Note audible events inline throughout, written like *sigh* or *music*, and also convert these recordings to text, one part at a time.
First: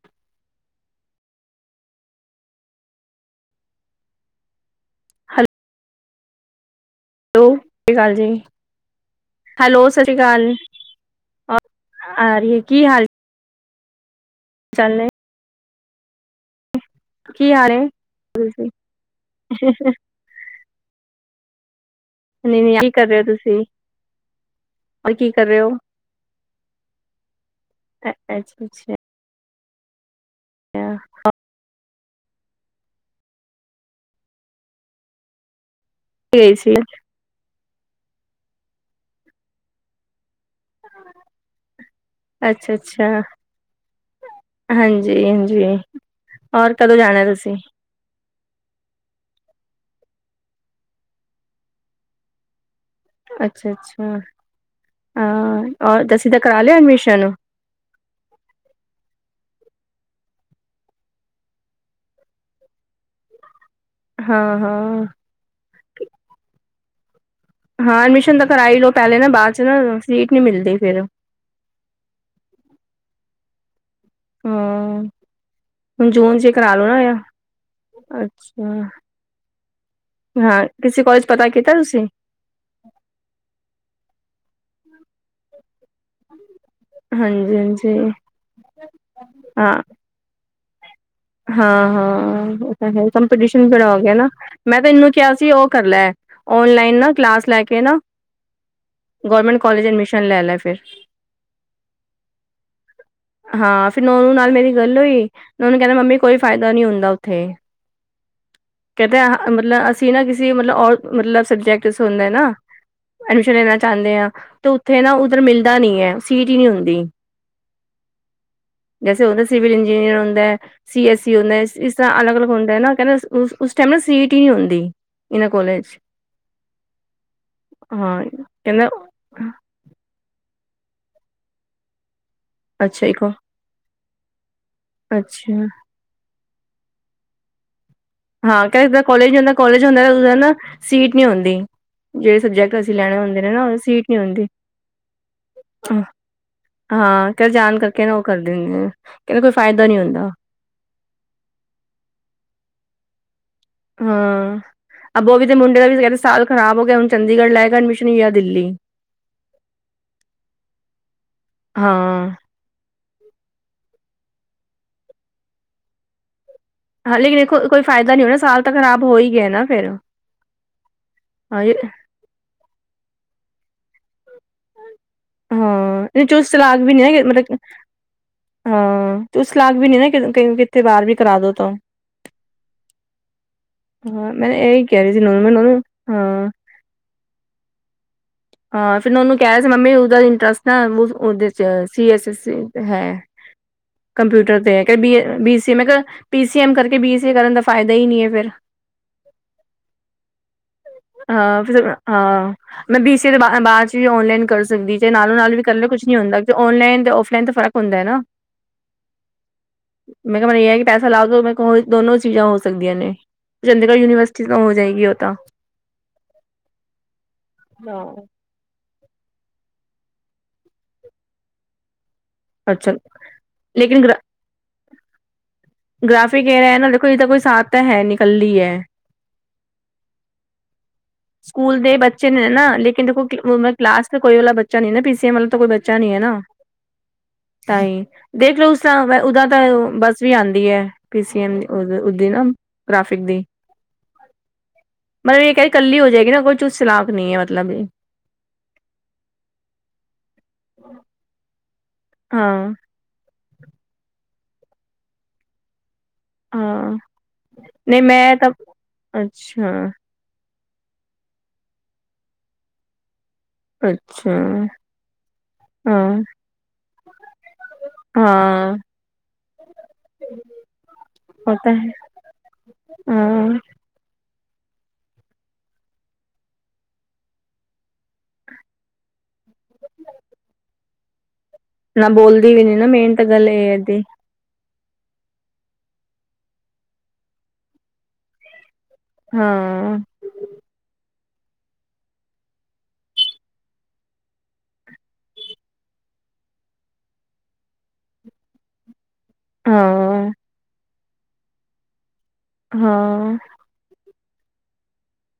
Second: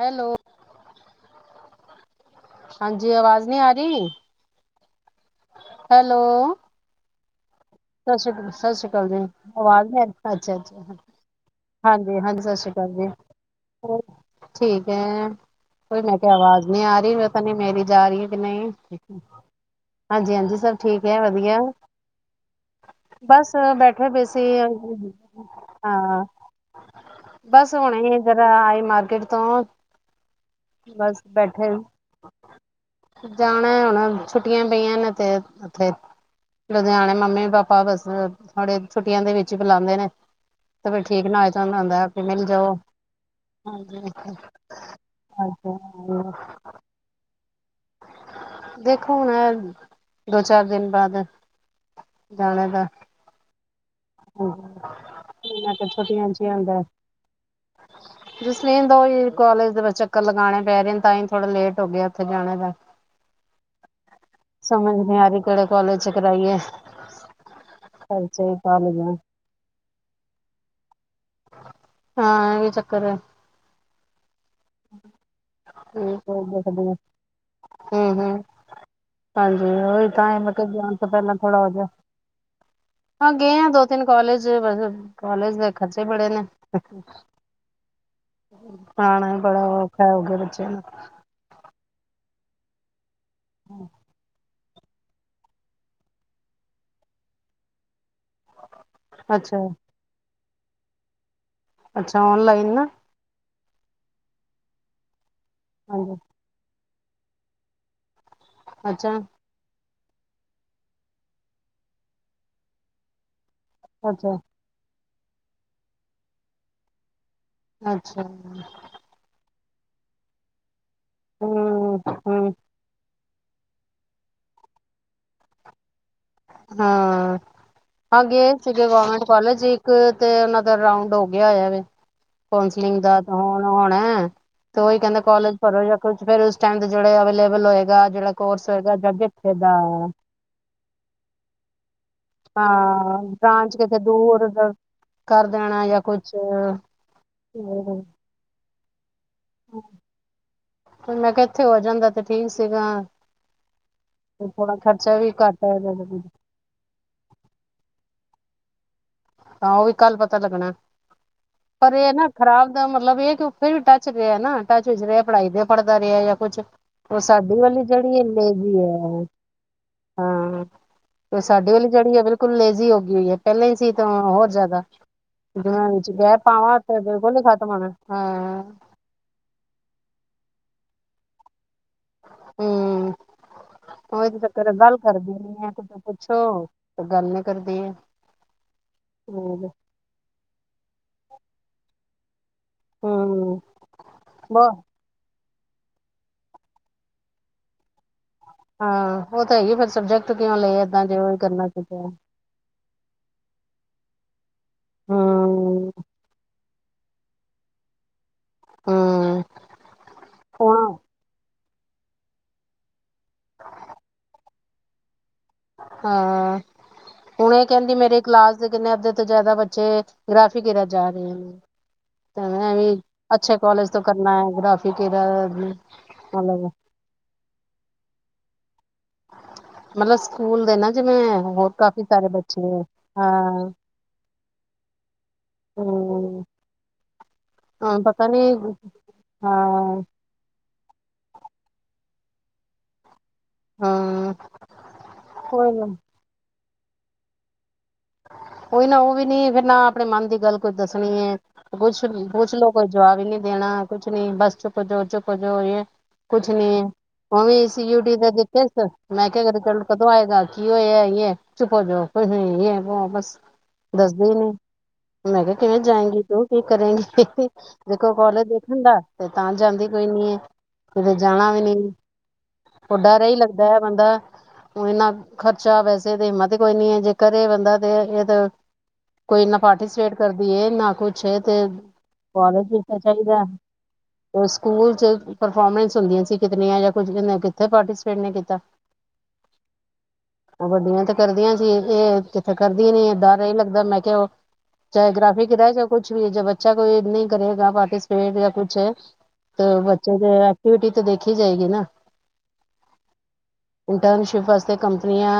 Hello ਹਾਂਜੀ ਆਵਾਜ਼ ਨਹੀਂ ਆ ਰਹੀ। ਹੈਲੋ? ਸਤਿ ਸ਼੍ਰੀ ਅਕਾਲ ਜੀ ਸਤਿ ਸ਼੍ਰੀ ਅਕਾਲ ਜੀ ਹੈਲੋ ਆਵਾਜ਼ ਨਹੀਂ ਸਤਿ ਆ ਸ਼੍ਰੀ ਰਹੀ ਅਕਾਲ ਅੱਛਾ -ਅੱਛਾ, ਹਾਂਜੀ ਆ -ਹਾਂਜੀ, ਰਹੀ ਸਤਿ ਹੈ ਸ੍ਰੀ ਕੀ ਅਕਾਲ ਹਾਲ ਜੀ ਹੋਰ ਠੀਕ ਚਾਲ ਨੇ ਹੈ। ਕੋਈ ਮੈਂ ਕਿਹਾ, ਆਵਾਜ਼ ਨਹੀਂ ਆ ਰਹੀ ਪਤਾ ਕੀ ਨਹੀਂ ਹਾਲ ਮੇਰੀ ਨੇ ਜਾ ਰਹੀ ਹੈ, ਕਿ ਨਹੀਂ ਹਾਂਜੀ- ਹਾਂਜੀ ਸਭ ਠੀਕ ਹੈ, ਵਧੀਆ ਨਹੀਂ ਨਹੀਂ ਕੀ ਕਰ ਰਹੇ ਹੋ ਬਸ ਤੁਸੀਂ ਬੈਠੇ ਪਏ ਸੀ ਔਰ ਕੀ ਕਰ ਰਹੇ ਹੋ ਹਾਂ, ਬਸ ਹੁਣੇ ਜਰਾ ਅੱਛਾ ਆਏ ਅੱਛਾ ਮਾਰਕੀਟ ਤੋਂ ਬਸ ਬੈਠੇ, ਜਾਣਾ ਹੁਣ ਛੁੱਟੀਆਂ ਪਈਆਂ ਨੇ 'ਤੇ ਕਿੱਥੇ ਗਈ ਸੀ ਲੁਧਿਆਣੇ ਮੰਮੀ - ਪਾਪਾ ਬਸ ਥੋੜੇ ਛੁੱਟੀਆਂ ਦੇ ਵਿੱਚ ਹੀ ਬੁਲਾਉਂਦੇ ਨੇ ਤੇ ਫੇਰ ਠੀਕ ਨਾ ਹੋਏ ਉਹਨਾਂ ਨੂੰ ਆ ਕੇ ਮਿਲ ਅੱਛਾ ਜਾਓ ਅੱਛਾ ਹਾਂਜੀ- ਹਾਂਜੀ ਔਰ ਕਦੋਂ ਜਾਣਾ ਤੁਸੀਂ ਦੇਖੋ, ਹੁਣ ਦੋ ਚਾਰ ਦਿਨ ਬਾਅਦ ਜਾਣੇ ਦਾ ਅੱਛਾ! ਅੱਛਾ ਹਾਂ ਛੁੱਟੀਆਂ ਔਰ ਦਸੀ ਦਾ ਵਿੱਚ ਹੀ ਕਰਾ ਲਿਆ ਆਉਂਦਾ ਐਡਮਿਸ਼ਨ ਜਸਲੀਨ ਦਾ ਉਹੀ ਬਸ ਕਾਲਜ ਵਿੱਚ ਕਾਲਜ ਦੇ ਵਿੱਚ, ਚੱਕਰ ਲਗਾਣੇ ਪੈ ਰਹੇ ਨੇ ਤਾਂ ਹੀ ਥੋੜਾ ਲੇਟ ਹੋ ਗਿਆ, ਉੱਥੇ ਜਾਣੇ ਦਾ ਹਾਂ ਸਮਝ ਹਾਂ ਨਹੀਂ ਆ ਰਹੀ ਕਿਹੜੇ ਕਾਲਜ ਚ ਕਰਾਈਏ ਹ ਹਾਂ ਐਡਮਿਸ਼ਨ ਤਾਂ ਕਰਾਲੀ ਲੈ ਹੀ ਲੋ ਪਹਿਲੇ ਨਾ ਬਾਅਦ ਚ ਨਾ ਸੀਟ ਨੀ ਮਿਲਦੀ ਫਿਰ ਹਾਂ ਇਹ ਵੀ ਚੱਕਰ ਹੈ ਹਮ ਹੁਣ ਜੂਨ ਚੇ ਕਰਾ ਦੇਖਦੇ ਲੂਣਾ ਆ ਹੂੰ ਹੂੰ ਅੱਛਾ ਹਾਂਜੀ ਉਹੀ ਤਾਂ ਹੀ ਮੈਂ ਕਿਹਾ ਹਾਂ ਜਾਣ ਕਿਸੇ ਤੋਂ ਕੋਾਲਜ ਪਹਿਲਾਂ ਪਤਾ ਥੋੜਾ ਹੋ ਕੀਤਾ ਜਾ ਤੁਸੀਂ ਹਾਂ ਗਏ ਹ ਦੋ ਤਿੰਨ ਕਾਲਜ ਬਸ ਕਾਲਜ ਦੇ ਖਰਚੇ ਬੜੇ ਨੇ ਹਾਂਜੀ ਹਾਂਜੀ ਖਣਾ ਵੀ ਬੜਾ ਹਾਂ ਔਖਾ ਹੋ ਬੱਚਿਆਂ ਨੂੰ ਹਾਂ ਹਾਂ ਅ ਕੰਪੀਟੀਸ਼ਨ ਬਣਾ ਗਿਆ ਨਾ ਮੈਂ ਤੇ ਇਹਨੂੰ ਕਿਹਾ ਸੀ ਉਹ ਕਰ ਲੈ ਓਨਲਾਈਨ ਨਾ ਕਲਾਸ ਲੈ ਕੇ ਨਾ ਅੱਛਾ ਗਵਰਮੈਂਟ ਕਾਲਜ ਐਡਮਿਸ਼ਨ ਲੈ ਲ ਫ *unintelligible* ਅੱਛਾ ਔਨਲਾਈਨ ਨਾ ਹਾਂ ਫਰ ਨਨੂੰ ਨਾਲ ਮੇਰੀ ਗੱਲ ਹੋਈ ਉਹਨੂੰਹਿੰਦਾ ਹਾਂਜੀ ਮੰਮੀ ਕੋਈ ਫਾਇਦਾ ਨਹੀਂੀ ਹੁੰਦਾ ਉੱਥੇ ਅੱਛਾ ਕਹਿੰਦੇ ਆਹ ਮਤਲਬ ਅ ਅ ਨਾ ਕਿਸਸੀ ਮਤਲਬ ਮਤਲਬ ਸਬਜੈਕਟ ਚ ਹੁੰਦਾ ਨਾ ਲੈਣਾ ਚਾਹੁੰਦੇ ਆਾਂ ਅੱਛਾ ਤੇ ਉਥੇ ਨਾ ਉੱਧਰ ਮਿਲਦਾ ਨੀ ਹੈ ਸੀਟ ਹੀ ਨੀ ਹੁੰਦੀ ਅੱਛਾ ਜੈਸੇ ਹੁੰਦਾ ਸਿਵਲ ਇੰਜੀਨੀਅਰ ਹੁੰਦਾ ਹੈ ਸੀ ਐੱਸ ਸੀ ਹੁੰ ਹੂੰ ਇਸ ਅਲਗ ਹੂੰ ਅਲਗੁੰਦਾ ਨਾਹਿੰ ਉਸ ਟਾਈਮ ਨਾ ਸੀਟੀ ਨਹੀਂ ਹੁੰਦੀ ਇਨਾਂ ਕਾਲਜ ਹਾਂ ਅਾਂਗੇ ਸੀਗੇ ਕਹਿੰਦਾ ਗਰਮੈਂਟ ਕਾਲਜ ਇੱਕ ਤੇ ਉਹ ਰਾਂਡ ਹੋ ਗਿਆ ਹੋਇਆ ਵ ਕਸਲਿੰਗ ਅੱਛਾ ਦਾ ਇੱਕ ਹੁਣ ਹੁਣ ਹੈ ਤੇ ਉਹੀ ਕਹਿੰਦਾ ਅੱਛਾ ਕਾਲਜ ਭਰੋ ਜਾਂ ਕੁ ਫਰ ਉਸ ਟਾਈਮ ਜਹੜੇ ਅ ਵੱਲੋਂ ਹਾਂ ਕ ਜਿੱਾਂ ਕੋਲੇਜ ਹੁੰਦਾ ਕੋਾਲਜ ਹੁੰਦਾ ਨਾ ਸੀਟ ਨਹੀਂੀ ਆੁੰਂਦੀ ਜਿਹੜੇ ਸਬਜੈਕਟ ਅਸੀਂ ਲੈਣੇ ਹਾਂ ਹੁੰਦੇ ਨੇ ਨਾ ਉਹ ਬ੍ਰਾਂਚ ਕਿਤੇ ਸੀਟ ਨੀ ਹੁੰਦੀ ਦੂਰ ਕਰ ਦੇਣਾ ਜਾਂ ਕੁਛ ਹਾਂ ਕੱਲ ਜਾਣ ਕਰਕੇ ਨਾ ਉਹ ਕਰ ਦਿੰਦੇ ਆ ਮੈਂ ਕਿਹਾ ਇੱਥੇ ਹੋ ਜਾਂਦਾ ਤੇ ਠੀਕ ਸੀਗਾ ਥੋੜਾ ਖਰਚਾ ਹਾਂ ਬੋ ਵੀ ਤੇ ਘੱਟ ਹੈ ਮੁੰਡੇ ਦਾ ਵੀ ਕਹਿੰਦੇ ਸਾਲ ਖ਼ਰਾਬ ਹੋ ਗਿਆ ਹੁਣ ਚੰਡੀਗੜ੍ਹ ਲੈ ਕੇ ਐਡਮਿਸ਼ਨ ਹੀ ਆ ਦਿੱਲੀ ਤਾਂ ਉਹ ਵੀ ਕੱਲ ਪਤਾ ਲੱਗਣਾ ਪਰ ਇਹ ਨਾ ਹਾਂ ਖ਼ਰਾਬ ਦਾ ਮਤਲਬ ਇਹ ਕਿਉਂ ਕੋਈ ਵੀ ਟੱਚ ਰਿਹਾ ਨਾ ਟੱਚ ਵਿੱਚ ਰਿਹਾ ਪੜ੍ਹਾਈ ਦੇ ਪੜ੍ਹਦਾ ਰਿਹਾ ਜਾਂ ਕੁਛ ਹਾਂ ਉਹ ਲੇਕਿਨ ਸਾਡੀ ਦੇਖੋ ਕੋਈ ਵਾਲੀ ਫਾਇਦਾ ਜਿਹੜੀ ਨੀ ਹੈ ਹੋਣਾ ਸਾਲ ਤਾਂ ਲੇਜ਼ੀ ਖ਼ਰਾਬ ਹੋ ਆ ਹੀ ਗਿਆ ਨਾ ਫੇਰ ਹਾਂ। ਤੇ ਹਾਂ ਸਾਡੇ ਵਾਲੀ ਜਿਹੜੀ ਆ ਬਿਲਕੁਲ ਲੇਜ਼ੀ ਹੈ ਗਈ ਹੋ ਹੈ ਪਹਿਲਾਂ ਹੀ ਸੀ ਤਾਂ ਹੋਰ ਜ਼ਿਆਦਾ ਜਿਹਨਾਂ ਹੂੰ, ਵਿੱਚ ਨਹੀਂ ਗੈਪ ਚੁਸਤ ਪਾਵਾਂ ਚਲਾਕ ਵੀ ਤੇ ਨਹੀਂ ਬਿਲਕੁਲ ਹੀ ਮਤਲਬ ਤੂੰ ਖਤਮ ਹੋਣਾ ਹਾਂ ਚੁਸਤ ਚਲਾਕ ਵੀ ਨਹੀਂ ਕਿ ਕਈ ਕਿੱਥੇ ਬਾਹਰ ਵੀ ਕਰਾ ਦੋ ਤਾਂ ਹੂੰ ਓਹੀ ਹਾਂ ਤੇ ਮੈਂ ਚੱਕਰ ਇਹੀ ਗੱਲ ਕਹਿ ਰਹੀ ਸੀ ਕਰਦੀ ਨੋਨੂੰ ਮੈਂ ਨੀ ਐ ਨੋਨੂੰ ਤੁਸੀ ਹਾਂ ਪੁੱਛੋ ਤੇ ਗੱਲ ਨੀ ਕਰਦੀ ਐ ਹਾਂ। ਫਿਰ ਉਹਨੂੰ ਕਿਹਾ ਸੀ ਮੰਮੀ ਉਹਦਾ ਇੰਟਰਸਟ ਨਾ ਉਹਦੇ ਚ ਸੀ ਐੱਸ ਸੀ ਸੀ ਹੂੰ, ਕੰਪਿਊਟਰ ਬ ਤੇ ਕਦੇ ਏ ਬੀ ਸੀ ਮੈਂ ਕਿਹਾ ਪੀ ਸੀ ਐਮ ਕਰਕੇ ਬੀ ਸੀ ਏ ਕਰਨ ਦਾ ਫਾਇਦਾ ਹੀ ਨੀ ਐ ਫਿਰ ਹਾਂ। ਉਹ ਤਾਂ ਹੈਗੀ ਫਿਰ ਸਬਜੈਕਟ ਕਿਉਂ ਲਏ ਏਦਾਂ ਜੇ ਓਹੀ ਕਰਨਾ ਪੈਂਦਾ ਫੇਰ ਕਿਸੇ ਦੇ ਬਾ ਬਾਅਦ ਚ ਵੀ ਔਨਲਾਈਨ ਕਰ ਸਕਦੀ ਤੇ ਨਾਲੋਂ ਨਾਲ ਵੀ ਕਰਲੇ ਹੂੰ ਕੁੱਛ ਨੀ ਹੁੰਦਾ ਤੇ ਔਨਲਾਈਨ ਔਫਲਾਈਨ ਤੇ ਫ਼ਰਕ ਹੁੰਦਾ ਐ ਨਾ ਹੂੰ ਮੈਂ ਕਿਹਾ ਮੈਨੂੰ ਇਹ ਹੈ ਕਿ ਹੁਣ ਪੈਸਾ ਲਾ ਦੋ ਮੈਂ ਓਹੀ ਦੋਨੋ ਚੀਜ਼ਾਂ ਹੋ ਸਕਦੀਆਂ ਨੇ ਚੰਡੀਗੜ੍ਹ ਯੂਨੀਵਰਸਿਟੀ ਤਾਂ ਹੋ ਜਾਏਗੀ ਉਹ ਤਾਂ ਹਾਂ। ਹੁਣ ਏ ਕਹਿੰਦੀ ਨਾ ਮੇਰੇ ਕਲਾਸ ਦੇ ਕਿੰਨੇ ਅੱਧ ਤੋਂ ਜ਼ਿਆਦਾ ਬੱਚੇ ਗਰਾਫੀ ਤਰਫ਼ ਜਾ ਰਹੇ ਨੇ ਤੇ ਮੈਂ ਅੱਛਾ ਵੀ ਅੱਛੇ ਕਾਲਜ ਤੋਂ ਲੇਕਿਨ ਕਰਨਾ ਐ ਗਰਾਫ *unintelligible* ਗ੍ਰਾਫਿਕ ਏਰਾ ਐ ਨਾਲੇ ਕੋਈ ਇਦਾ ਕੋਈ ਸਾਥ ਤਾਂ ਹੈਨੀ ਕਲੀ ਐ ਮਤਲਬ ਸਕੂਲ ਦੇ ਨਾ ਜਿਵੇਂ ਹੋਰ ਸਕੂਲ ਦੇ ਕਾਫੀ ਸਾਰੇ ਬੱਚੇ ਨੇ ਨਾ ਲੇਕਿਨ ਦੇਖੋ ਹਾਂ ਕਲਾਸ ਕੋਈ ਵਾਲਾ ਬੱਚਾ ਨੀ ਨਾ ਪੀ ਸੇਮ ਮਤਲਬ ਤਾਂ ਕੋਈ ਬੱਚਾ ਨੀ ਐ ਨਾ ਹਮ ਤਾਂ ਹਾਂ ਈ ਪਤਾ ਨੀ ਦੇਖ ਲਓ ਉਸ ਤਰ ਓਦਾ ਤਾਂ ਹਾਂ ਬੱਸ ਵੀ ਆਉਂਦੀ ਐ ਪੀ ਸੀ ਐਮ ਉ ਉਦੀ ਨਾ ਗ੍ਰਫਿਕ ਦੀ ਹਾਂ ਮੈ ਇਹ ਕਹਿ ਕੋਈ ਕੱਲੀ ਹੋ ਜਾਏਗੀ ਨਾ ਕੋ ਚੁਸਤ ਚਲਾਕ ਨੀ ਐ ਮਤਲਬ ਇਹ ਉਹੀ ਨਾ ਉਹ ਵੀ ਨੀ ਫੇਰ ਨਾ ਆਪਣੇ ਮਨ ਦੀ ਗੱਲ ਕੁਝ ਦੱਸਣੀ ਐ ਕੁਝ ਨੀ ਪੁਛ ਲੋ ਹਾਂ ਤਾਂ ਕੋਈ ਜਵਾਬ ਨੀ ਦੇਣਾ ਕੁੱਛ ਨੀ ਬਸ ਚੁੱਪ ਹੋਜੋ ਚੁੱਪ ਹੋਜੋ ਇਹ ਕੁਛ ਨੀ ਹਾਂ ਉਵੇ ਈ ਸੀ ਨਹੀਂ ਯੂਟੀ ਦਾ ਮੈਂ ਤਾਂ ਦਿੱਤਾ ਸ ਮੈਂ ਕਿਹਾ ਰਿਜਲਟ ਅੱਛਾ ਕਦੋਂ ਆਏਗਾ ਕੀ ਹੋਇਆ ਈ ਐ ਚੁੱਪ ਹੋਜੋ ਹੋ ਬਸ ਦੱਸਦੀ ਹੀ ਅੱਛਾ ਨੀ ਮੈਂ ਕਿਹਾ ਕਿਵੇਂ ਹਾਂ ਜਾਏਂਗੀ ਤੂੰ ਕੀ ਕਰੇਗੀ *unintelligible* ਵੇਖੋ ਕਾਲਜ ਹਾਂ ਦੇਖਣ ਦਾ ਤਾਂ ਜਾਂਦੀ। ਕੋਈ ਨੀ ਕਿਤੇ ਜਾਣਾ ਉਹ ਵੀ ਤਾਂ ਨੀ ਹੈ ਡਰ ਏਈ ਹਾਂ ਲੱਗਦਾ ਹੈ ਬੰਦਾ ਇੰਨਾ ਖਰਚਾ ਵੈਸੇ ਤੇ ਹਿੰਮਤ ਕੋਈ ਨੀ ਹੈ ਕਰੇ ਬੰਦਾ *unintelligible* ਇਹ ਤਾਂ ਕੋਈ ਨਾ ਪਾਰਟੀਸਪੇਟ ਕਰਦੀ ਹੈ ਨਾ ਕੁਛ *unintelligible* ਨਾ ਬੋਲਦੀ ਵੀ ਕਾਲਜ ਨੀ ਵਿੱਚ ਨਾ ਮੇਨ ਤਾਂ ਚਾਹੀਦਾ ਗੱਲ ਇਹ ਏਦੀ। ਤੇ ਸਕੂਲ ਚ ਪਰਫੋਰਮੈਂਸ ਹੁੰਦੀਆਂ ਸੀ ਕਿਤਨੀਆਂ ਜਾਂ ਕੁੱਝ ਕਿੱਥੇ ਪਾਰਟੀਪੇਟ ਨੀ ਕੀਤਾ। ਹੂੰ। ਵੱਡੀਆਂ ਤਾਂ ਕਰਦੀਆਂ ਸੀ ਇਹ ਤ ਕਰਦੀ ਨਹੀਂ ਡਰ ਏਹ ਲਗਦਾ ਮੈਂ ਕਿਹਾ ਚਾਹੇ ਗ੍ਰਾਫੀ ਰੇਹ ਜਾਏ ਚਾਹੇ ਕੁਛ ਵੀ ਜੇ ਬੱਚਾ ਕੋਈ ਨਹੀਂ ਕਰੇਗਾ ਪਾਰਟੀਸਪੇਟ ਯਾ ਕੁਛ ਤੇ ਬੱਚੇ ਹਾਂ ਦੇ ਐਕਟੀਵਿਟੀ ਤੇ ਦੇਖੀ ਜਾਏਗੀ ਨਾ। ਹਾਂ। ਇੰਟਰਨਸ਼ਿਪ ਵਾਸਤੇ ਕੰਪਨੀਆਂ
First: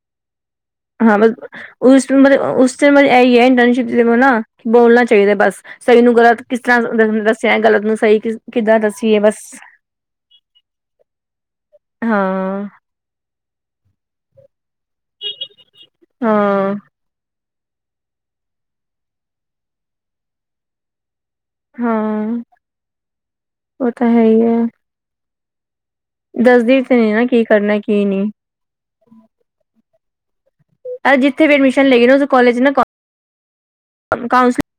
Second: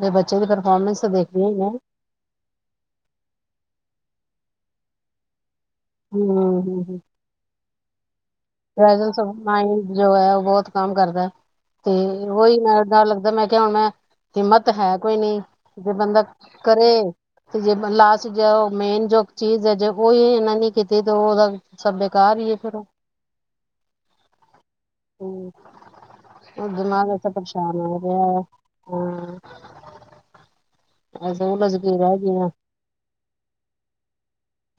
ਦੇ ਬੱ ਚੇ ਦੀ ਪਰਫੋਰਮੈਂਸ ਤੇ ਦੇਖ *unintelligible* ਬੋਲਣਾ ਚਾਹੀਦਾ ਬਸ। ਸਹੀ ਨੂੰ ਗ਼ਲਤ ਕਿਸ ਹੂੰ ਹੂੰ ਤਰ੍ਹਾਂ ਦੱਸਿਆ ਗਲਤ ਨੂੰ ਸਹੀ ਕਿਸ ਕਿੱਦਾਂ ਦੱਸੀਏ ਬਸ ਹੈ ਬਹੁਤ ਕੰਮ ਕਰਦਾ ਤੇ ਉਹੀ ਹਾਂ ਮੈਂ ਡਰ ਲੱਗਦਾ ਮੈਂ ਹੁਣ ਮੈਂ ਹਿੰਮਤ ਤ ਹੈ ਕੋਈ ਨੀ ਜੇ ਬੰਦਾ ਹਾਂ ਕਰੇ ਤੇ ਜੇ ਲਾਸਟ ਜੋ ਮੇਨ ਜੋ ਚੀਜ਼ ਹੈ ਜੇ ਉਹੀ ਇਹਨਾਂ ਨੀ ਕੀਤੀ ਤੇ ਉਹਦਾ ਸਭ ਬੇਕਾਰ ਹਾਂ ਹੀ ਏ ਫੇਰ ਉਹ। ਉਹ ਤਾਂ ਹੈ ਹੀ ਹੈ। ਅ ਦੱਸਦੀ ਤੇ ਦਿਮਾਗ ਨੀ ਨਾ ਇੱਥੇ ਕੀ ਕਰਨਾ ਪਰੇਸ਼ਾਨ ਹੋਇਆ ਕੀ ਨਹੀਂ ਪਿਆ ਐ ਇਹ ਜਿੱਥੇ ਵੀ ਐਡਮਿਸ਼ਨ ਲੈ ਗੀ ਨਾ ਓਥੇ ਗਈਆਂ ਕਾਲਜ ਚ ਨਾ ਕੌਸ ਕੌਂਸਲਿੰਗ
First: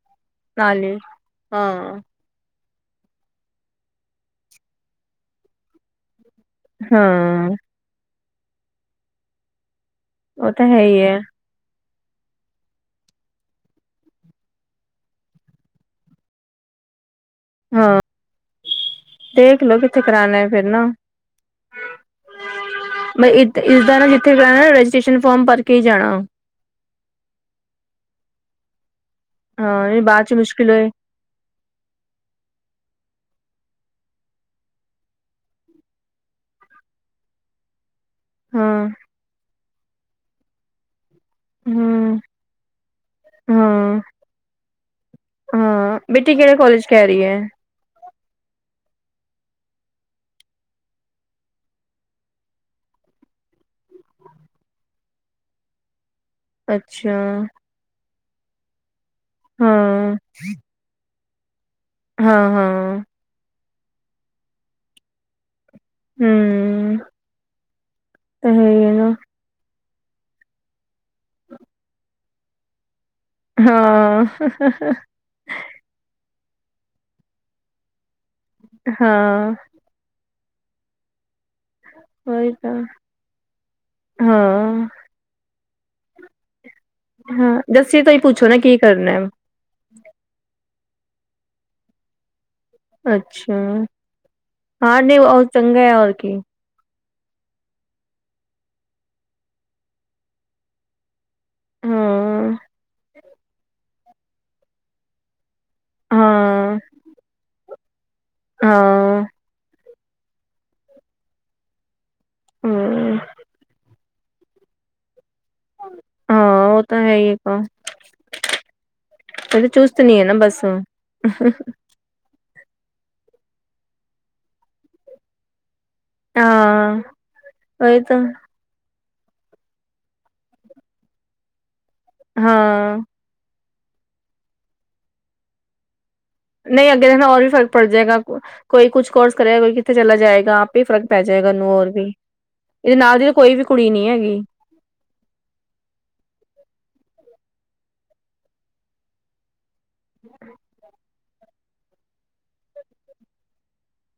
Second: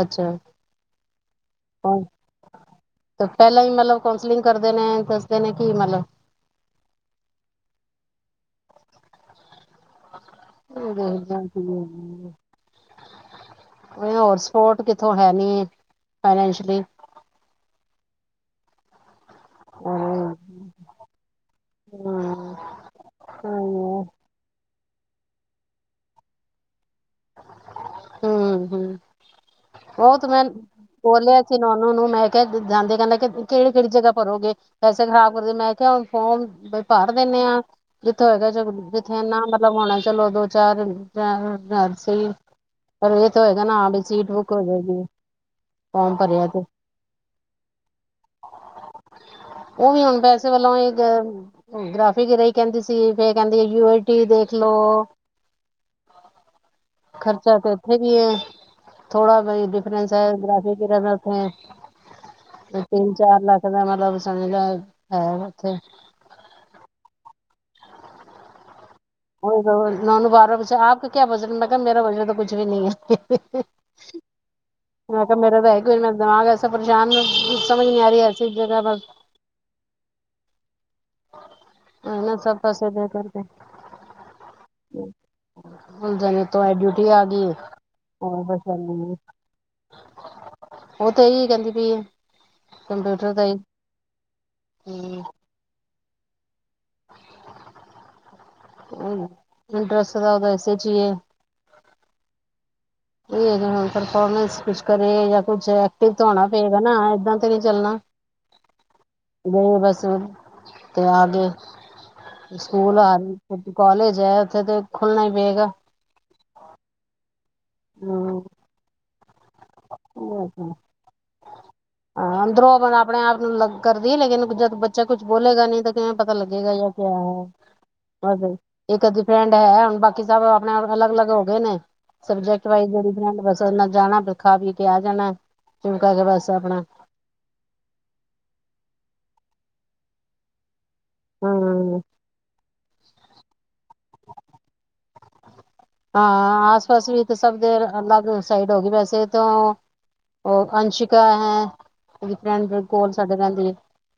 ਅੱਛਾ ਨਾਲੇ ਹਾਂ। ਤੇ ਪਹਿਲਾਂ ਹੀ ਮਲਬ ਕੌਂਸਲਿੰਗ ਕਰਦੇ ਨੇ ਦੱਸਦੇ ਨੇ ਕੀ ਮਲਬ। ਹਾਂ। ਉਹ ਤਾਂ *unintelligible* ਹੈ ਹੀ ਹੈ ਹੋਰ ਸਪੋਟ ਕਿਥੋਂ ਹੈ ਨੀ ਫਾਈਨਸ਼ਲੀ। ਹਾਂ ਦੇਖਲੋ ਕਿੱਥੇ ਹੂੰ ਕਰਾਣਾ ਫਿਰ ਨਾ ਹੂੰ ਇਸਦਾ ਨਾ ਜਿੱਥੇ ਕਰਾਣਾ ਨਾ ਸੇਸ਼ਨ ਫੋਮ ਭਰ ਕੇ ਹੀ ਜਾਣਾ ਹਮ ਹਮ ਹਾਂ ਉਹ ਬਾਅਦ ਤੇ ਚ ਮੈਂ ਮੁਸ਼ਕਿਲ ਹੋਏ ਬੋਲਿਆ ਸੀ ਨਨੂੰ ਨੂੰ ਮੈਂ ਕਿਹਾ ਜਾਂਦੇ ਕਹਿੰਦਾ ਕਿ ਕਿਹੜੀ ਕਿਹੜੀ ਜਗ੍ਹਾ ਭਰੋਗੇ ਪੈਸੇ ਖ਼ਰਾਬ ਕਰਦੇ ਮੈਂ ਕਿਹਾ ਹੁਣ ਫੋਮ ਭਰ ਦਿੰਦੇ ਹਾਂ ਜਿੱਥੋਂ ਹੈਗਾ ਜਗ ਹਾਂ ਜਿੱਥੇ ਲਗਾਉਣਾ ਚਲੋ ਦੋ ਚਾਰ ਰ ਹੂੰ, ਸਹੀ ਪਰ ਇਹ ਤਾਂ ਹੋਏਗਾ ਨਾ ਹਾਂ ਵੀ ਸੀਟ ਬੁੱਕ ਹੋ ਜਾਏਗੀ ਹਾਂ ਫੋਰਮ ਬੇਟੀ ਭਰਿਆ ਕਿਹੜੇ ਤੇ ਕੋਾਲਜ ਕਹਿ ਰਹੀ ਹੈ ਉਹ ਵੀ ਹੁਣ ਪੈਸੇ ਵੱਲੋਂ ਗ੍ਰਾਫਿਕ ਰਹੀ ਕਹਿੰਦੀ ਸੀ ਫੇਿਰ ਕਹਿੰਦੀ ਯੂ ਆਈ ਟੀ ਦੇਖ ਲੋ ਅੱਛਾ ਕੀਆ ਥੋੜਾ ਬਈ ਡਿਫਰੈਂਸ ਹਾਂ, ਹੈ ਗੀ ਹਮ ਹਾਂ, ਹਾਂ ਤਿੰਨ ਚਾਰ ਲੱਖ ਦਾ ਮਤਲਬ ਸੁਣੇ ਦਾ ਹੈ ਉੱਥੇ ਹਮ ਤੇ ਨਾ ਹੋਰ ਨੌ ਨੂੰ ਬਾਰਾਂ ਬਜੇ ਆਪ ਕਿਆ ਵਜਨਟ ਮੈਂ ਕਿਹਾ ਮੇਰਾ ਵਜਨ ਕੁਛ ਵੀ ਨਹੀਂ ਹੈ ਹਾਂ ਸ ਪਰੇਸ਼ਾਨ ਸਮਝ ਨਹੀਂ ਆ ਰਿਹਾ ਹਾਂ ਹਨ ਨਾ ਉਹੀ ਸਭ ਤਾਂ ਪੈਸੇ ਦੇ ਕਰਕੇ ਹਾਂ, ਜਾਣੇ ਤ ਡਿਊਟੀ ਆ ਗਈ ਹਾਂ ਜੱਸੀ ਤੋਂ ਹੀ ਪੁੱਛੋ ਉਹ ਨਾ ਕੀ ਕਰਨਾ ਹੈ? ਤਾਂ ਇਹੀ ਕਹਿੰਦੀ ਪਈ ਕੰਪਿਊਟਰ ਦਾ ਹੀ ਅੱਛਾ ਹਾਂ ਨਹੀਂ ਬਹੁਤ ਚੰਗਾ ਹੈ ਰ ਓਕੇ ਹਮ ਇੰਟਰਰਸ ਦਾ ਉਹਦਾ ਐਸੇ ਚੀਏ ਹਾਂ ਇਹ ਪਰਫੋਰਮੈਂਸ ਕੁਛ ਕਰੇ ਜਾਂ ਕੁੱਝ ਐਕਟਿਵ ਤਾਂ ਹੋਣਾ ਹਾਂ, ਪਏਗਾ ਨਾ ਏਦਾਂ ਤੇ ਨੀ ਚੱਲਣਾ ਹਾਂ ਗਏ ਬਸ ਤੇ ਆ ਗ ਸਕੂਲ ਆ ਹੂੰ, ਕਾਲਜ ਉੱਥੇ ਤੇ ਖੁੱਲਣਾ ਹੀ ਪਏਗਾ ਹਾਂ ਉਹ ਤਾਂ ਹੈ ਇੱਕ ਹਾਂ ਹਮ ਕਦੇ ਚੂਤ ਨ ਇਹ ਨਾ ਬੱਸ ਆਪਣੇ ਆਪ ਨੂੰ ਲੱਗ ਕਰਦੀਏ ਲੇਿਨ ਜਦ ਬੱਚਾ ਕੁੱਛ ਬੋਲੇਗਾ ਨਹੀਂ ਤਾਂ ਕਿਵੇਂ ਪਤਾ ਲੱਗੇਗਾ ਯ ਹਾਂ ਕਿਆ ਉਹੀ ਤਾਂ ਹੈ ਇੱਕ ਅੱਧੀ ਫਰੈਂਡ ਹੈ ਹੁਣ ਬਾਕੀ ਸਭ ਆਪਣੇ ਅਲੱਗ ਅਲੱਗ ਹੋ ਗਏ ਨੇ ਸਬਜੈਕਟ ਵਾਈਜ਼ ਹਾਂ ਜਿੜ ਜਾਣਾ ਖਾ ਵੀੀ ਕੇ ਆ ਜਾਣਾ ਕੇ ਬਸ ਆਪਣਾ ਨਹੀਂ ਅੱਗੇ ਰਣਾ ਰ ਵੀ ਫ਼ਰਕ ਪੜ ਜਾਏਗਾ ਕੋਈ ਕੁਛ ਕੋਰਸ ਕਰੇਗਾ ਕੋਈ ਚਲਾ ਜਾਏਗਾ ਆਪ ਵੀ ਫ਼ਰਕ ਪੈ ਜਾਏਗਾਨੂੰ ਹੋਰ ਹਮ ਵੀ ਇਹਦੇ ਨਾਲ ਦੀ ਤਾਂ ਕੋਈ ਵੀ ਕੁੜੀ ਨੀ ਹੈਗੀ ਹਾਂ ਆਸ ਪਾਸ ਵੀ ਤੇ ਸਭ ਦੇ ਅਲੱਗ ਸਾਈਡ ਹੋ ਗਈ ਵੈਸੇ ਤਾਂ ਉਹ ਅੰਸ਼ਿਕਾ ਹੈ ਫੈਂਡ ਕੋਲ ਸਦੇ ਰਹਿੰਦੀ ਹੈ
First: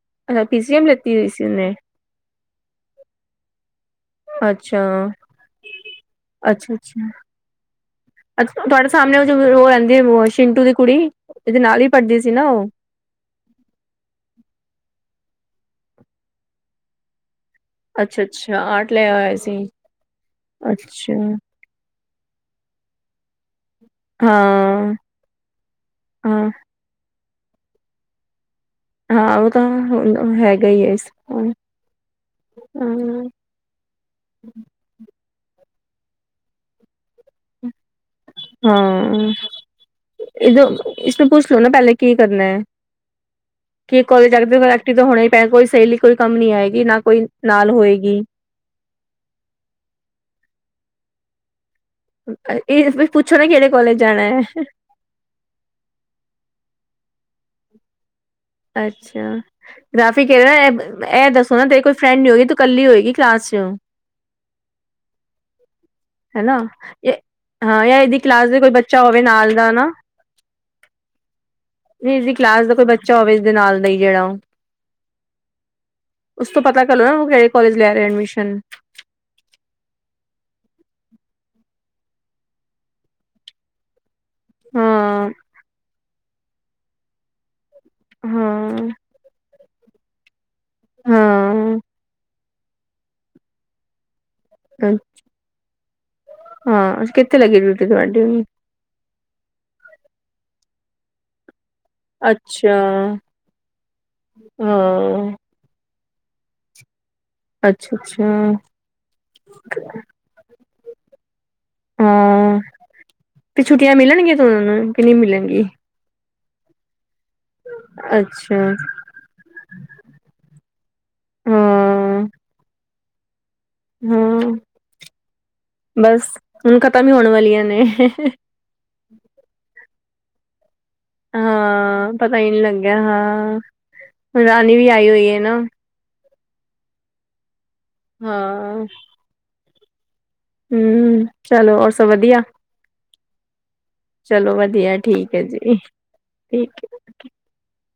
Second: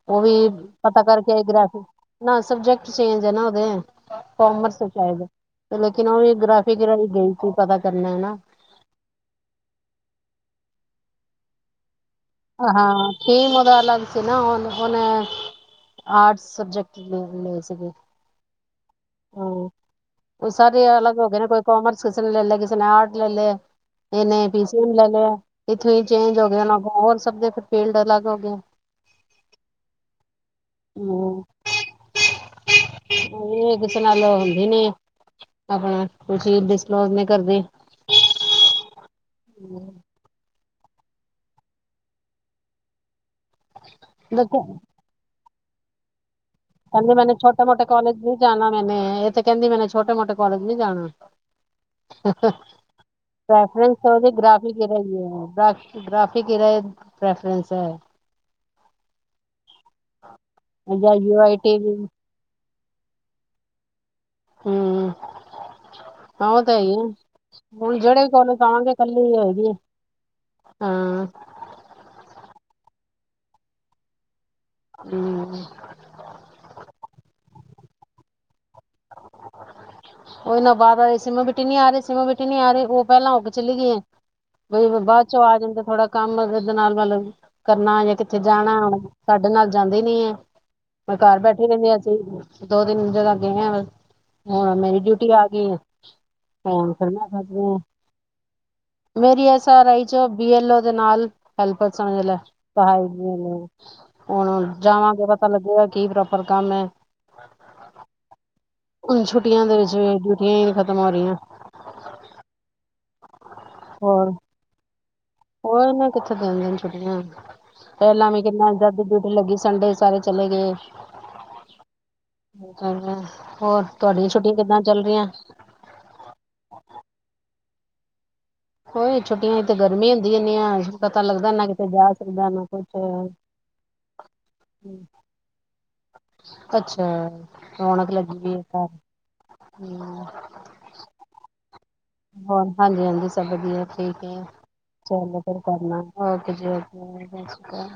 ਉਹ ਵੀ ਅੱਛਾ ਪੀ ਸੀ ਐਮ ਪਤਾ ਲਿੱਤੀ ਹੋਈ ਕਰਕੇ ਆਏ ਸੀ ਉਹਨੇ ਗ੍ਰਫਿਕ ਨਾ ਸਬਜੈਕਟ ਚੇਜ ਹੈ ਨਾ ਉਹਦੇ ਕਮਰਸ ਅੱਛਾ ਚ ਚਾਹੀਦਾ ਲੇਕਿਨ ਉਹ ਗਫ ਅੱ ਅੱਛ ਤੁਹਾਡੇ ਸਾਹਮਣੇ ਉਹ ਉਹ ਰਹਿੰਦੀ ਵਸ਼ਿੰਗ ਦੀ ਕੁੜੀ ਇਹਦੇ ਨਾਲ ਹੀ ਪੜ੍ਹਦੀ ਸੀ ਨਾ ਉਹ ਹਾਂ ੀਮਦਾ ਅਲੱਗ ਸੀ ਨਾ ਉਹਨੂੰ ਉਹਨ ਆਰਟ ਸਬਜੈਕਟ ਲ ਅੱਛਾ ਅੱਛਾ ਜਾਂ ਆੱਠ ਲਿਆ ਹੋਇਆ ਸੀ ਅੱਛਾ ਕਿਸੇਨ ਲੈ ਲੈ ਕਿਸੇ ਨੇ ਆਟ ਲੈ ਲ ਇਹਨੇ ਪੀ ਸੀ ਹਾਂ ਲੈ ਲਿਆ ਇੱਥੋਂ ਹੀ ਚੇਂਜ ਹੋ ਹਾਂ ਗਿਆ ਹੋਰ ਦੇਖ ਫੀਲਡ ਅਲੱਗ ਹੋ ਗਿਆ ਹਾਂ ਉਹ ਤਾਂ ਹੈਗੀ ਹਮ ਹਾਂ ਇਹ ਕਿਸ ਸੁਣਾ ਲ ਦਿਨੀੇ ਆਪਣਾ ਕੋਈ ਚੀਜ਼ ਡਿਸਪਲੋਜ ਨਹੀਂ ਕਰਦੇ ਹਾਂ ਇਹ ਇਸਨੂੰ ਪੁੱਛ ਲੋਓ ਨਾ ਪਹਿਲੇ ਕੀ ਕਰਨਾ ਹੈ ਕੀ ਕਾਲਜ ਦੇਖੋ ਜਾਣਾ ਐਕਟਿਵ ਤਾਂ ਹੋਣਾ ਹੀ ਪੈਣਾ ਸ਼ੈਲੀ ਕੋ ਕਹਿੰਦੀ ਮੈਨੇ ਛੋਟੇ ਮੋਟੇ ਕੋਾਲਜ ਨੀ ਜਾਣਾ ਮੈਨੇ ਇਹ ਤੇ ਕਹਿੰਦੀ ਮੈਨੇ ਛੋਟੇ ਮੋਟੇ ਕੋਾਲਜ ਨੀ ਜਾਣਾ ਇਹ ਪੁੱਛੋ ਨਾ ਕਿਹੜੇ ਕੋਲਜ ਪ੍ਰੈਫਰੈਂਸ ਜਾਣਾ ਤਾਂ ਹੈ ਗ੍ਰਾਫੀ ਕਿਰਾ ਹੀ ਹੈ ਗ ਗ੍ਰਾਫੀਿਕ ਕਿਰਾ ਪ੍ਰਫਰਨਸ ਹੈ ਅੱਛਾ ਰਾਫੀ ਕਹ ਜਾਂ ਇਹ ਯੂ ਦੱਸੋ ਆਈ ਨਾ ਟੀ ਤੇਰੇ ਕੋਈ ਵੀ ਫਰੈਂਡ ਨੀ ਹੋ ਗਗੀ ਕੱਲੀ ਹੋਏਗੀ ਕਲਾਸ ਚ ਹਮ ਹਾਂ ਹਨਾ ਉਹ ਤਾਂ ਹੈ ਹੀ ਹੈ ਹਾਂ ਹੁਣ ਯ ਇਹਦੀ ਜਿਹੜੇ ਕਲਾਸ ਦਾ ਕੋਲਜ ਕੋਈ ਆਵਾਂਗੇ ਬੱਚਾ ਹੋਵੇ ਇਕੱਲੀ ਨਾਲ ਦਾ ਹੋਏਗੀ ਨਾ ਹਾਂ ਇਹਦੀ ਕਲਾਸ ਦਾ ਕੋਈ ਬੱਚਾ ਹੋਵੇ ਇਸਦੇ ਨਾਲ ਦਾ ਹੀ ਜਿਹੜਾ ਉਹ ਹਮ ਉਸ ਤੋਂ ਪਤਾ ਕਰ ਲੋ ਨਾ ਉਹ ਕ ਕਦੋਂ ਲਿਆ ਰਿਹਾ ਐਡਮਿਸ਼ਨ ਉਹ ਇਨਾ ਬਾਹਰ ਆਹੀ ਸੀਮਾ ਬੇਟੀ ਨੀ ਆ ਰਹੀ ਸੀਮਾ ਬੇਟੀ ਨੀ ਆ ਰਹੀ ਉਹ ਪਹਿਲਾਂ ਉੱਗ ਚਲੀ ਗਈ ਬ ਬਾਅਦ ਹਾਂ ਚੋਂ ਆ ਜਾਂਦਾ ਥੋੜਾ ਕੰਮ ਦੇ ਨਾਲ ਵਾਲ ਕਰਨਾ ਜਾਂ ਕਿੱਥੇ ਹਾਂ ਜਾਣਾੇ ਨਾਲ ਜਾਂਦੇ ਨੀ ਹੈ ਮੈਂ ਘਰ ਬੈਠੇ ਹਾਂ ਰਹਿੰਦੇ ਆ ਚਹੀ ਦੋ ਤਿੰਨ ਜਗ੍ਹਾ ਗਏ ਫ ਮੇਰੀ ਡਿਊਟੀ ਆ ਗਈ ਹਾਂ ਕਿੱਥੇ ਲੱਗੀ ਆ ਡਿਊਟੀ ਤੁਹਾਡੀ ਮੇਰੀ ਐਸ ਆਰ ਰਾਈ ਚ ਬੀ ਐਲ ਓ ਦੇ ਨਾਲ ਹੈਲਪਰ ਸਮਝ ਲੈ ਅੱਛਾ ਜਾਵਾਂਗੇ ਹਾਂ ਤਾਂ ਪਤਾ ਲੱਗੇਗਾ ਕੀ ਪ੍ਰੋਪਰ ਕੰਮ ਹੈ ਅੱਛਾ ਅੱਛਾ ਹੁਣ ਛੁੱਟੀਆਂ ਦੇ ਵਿੱਚ ਡਿਊਟੀ ਖਤਮ ਹੋ ਰਹੀ ਹਾਂ ਤੇ ਛੁੱਟੀਆਂ ਹੋਰ ਮਿਲਣਗੀਆਂ ਤ ਨੂੰ ਕਿ ਨਹੀਂ ਮਿਲਣਗੀ ਹੋਰ *inaudible* ਪਹਿਲਾਂ ਵੀ ਅੱਛਾ ਕਿੰਨਾ ਜਦ ਜਦ ਲੱਗੀ ਸੰਡੇ ਸਾਰੇ ਚਲੇ ਗਏ ਹਮ ਹਮ ਬਸ ਹੁਣ ਖਤ ਵੀ ਹੋਣ ਵਾਲੀਆਂ ਨੇ ਹੋ ਛੋਟੀਆਂ ਹੀ ਤੇੇ ਗਰਮੀੀਆਂ ਵਧੀਆ ਨ ਹਾਂ ਪਤਾ ਹੀ ਨਹੀਂੀ ਲੱਗਿਆ ਕੁਛ ਹਾਂੁ ਰਾਣੀ ਵੀ ਆਈ ਹੋਈ ਹੈ ਨਾ ਅੱਛਾ ਰੌਣਕ ਲੱਗੀ ਪਈ ਹੈ ਹਾਂ ਘਰ ਹਮ ਹਮ ਚਲੋ ਰ ਹੋਰ ਹਾਂਜੀ ਹਾਂਜੀ ਸਭ ਵਧੀਆ ਠੀਕ ਹੈ ਚਲੋ ਵਧੀਆ ਠੀਕ ਚਲੋ ਹੈ ਫਿਰ ਜੀ ਕਰਨਾ ਓਕੇ ਜੀ ਠੀਕ ਓ ਸਤਿ ਸ਼੍ਰੀ ਅਕਾਲ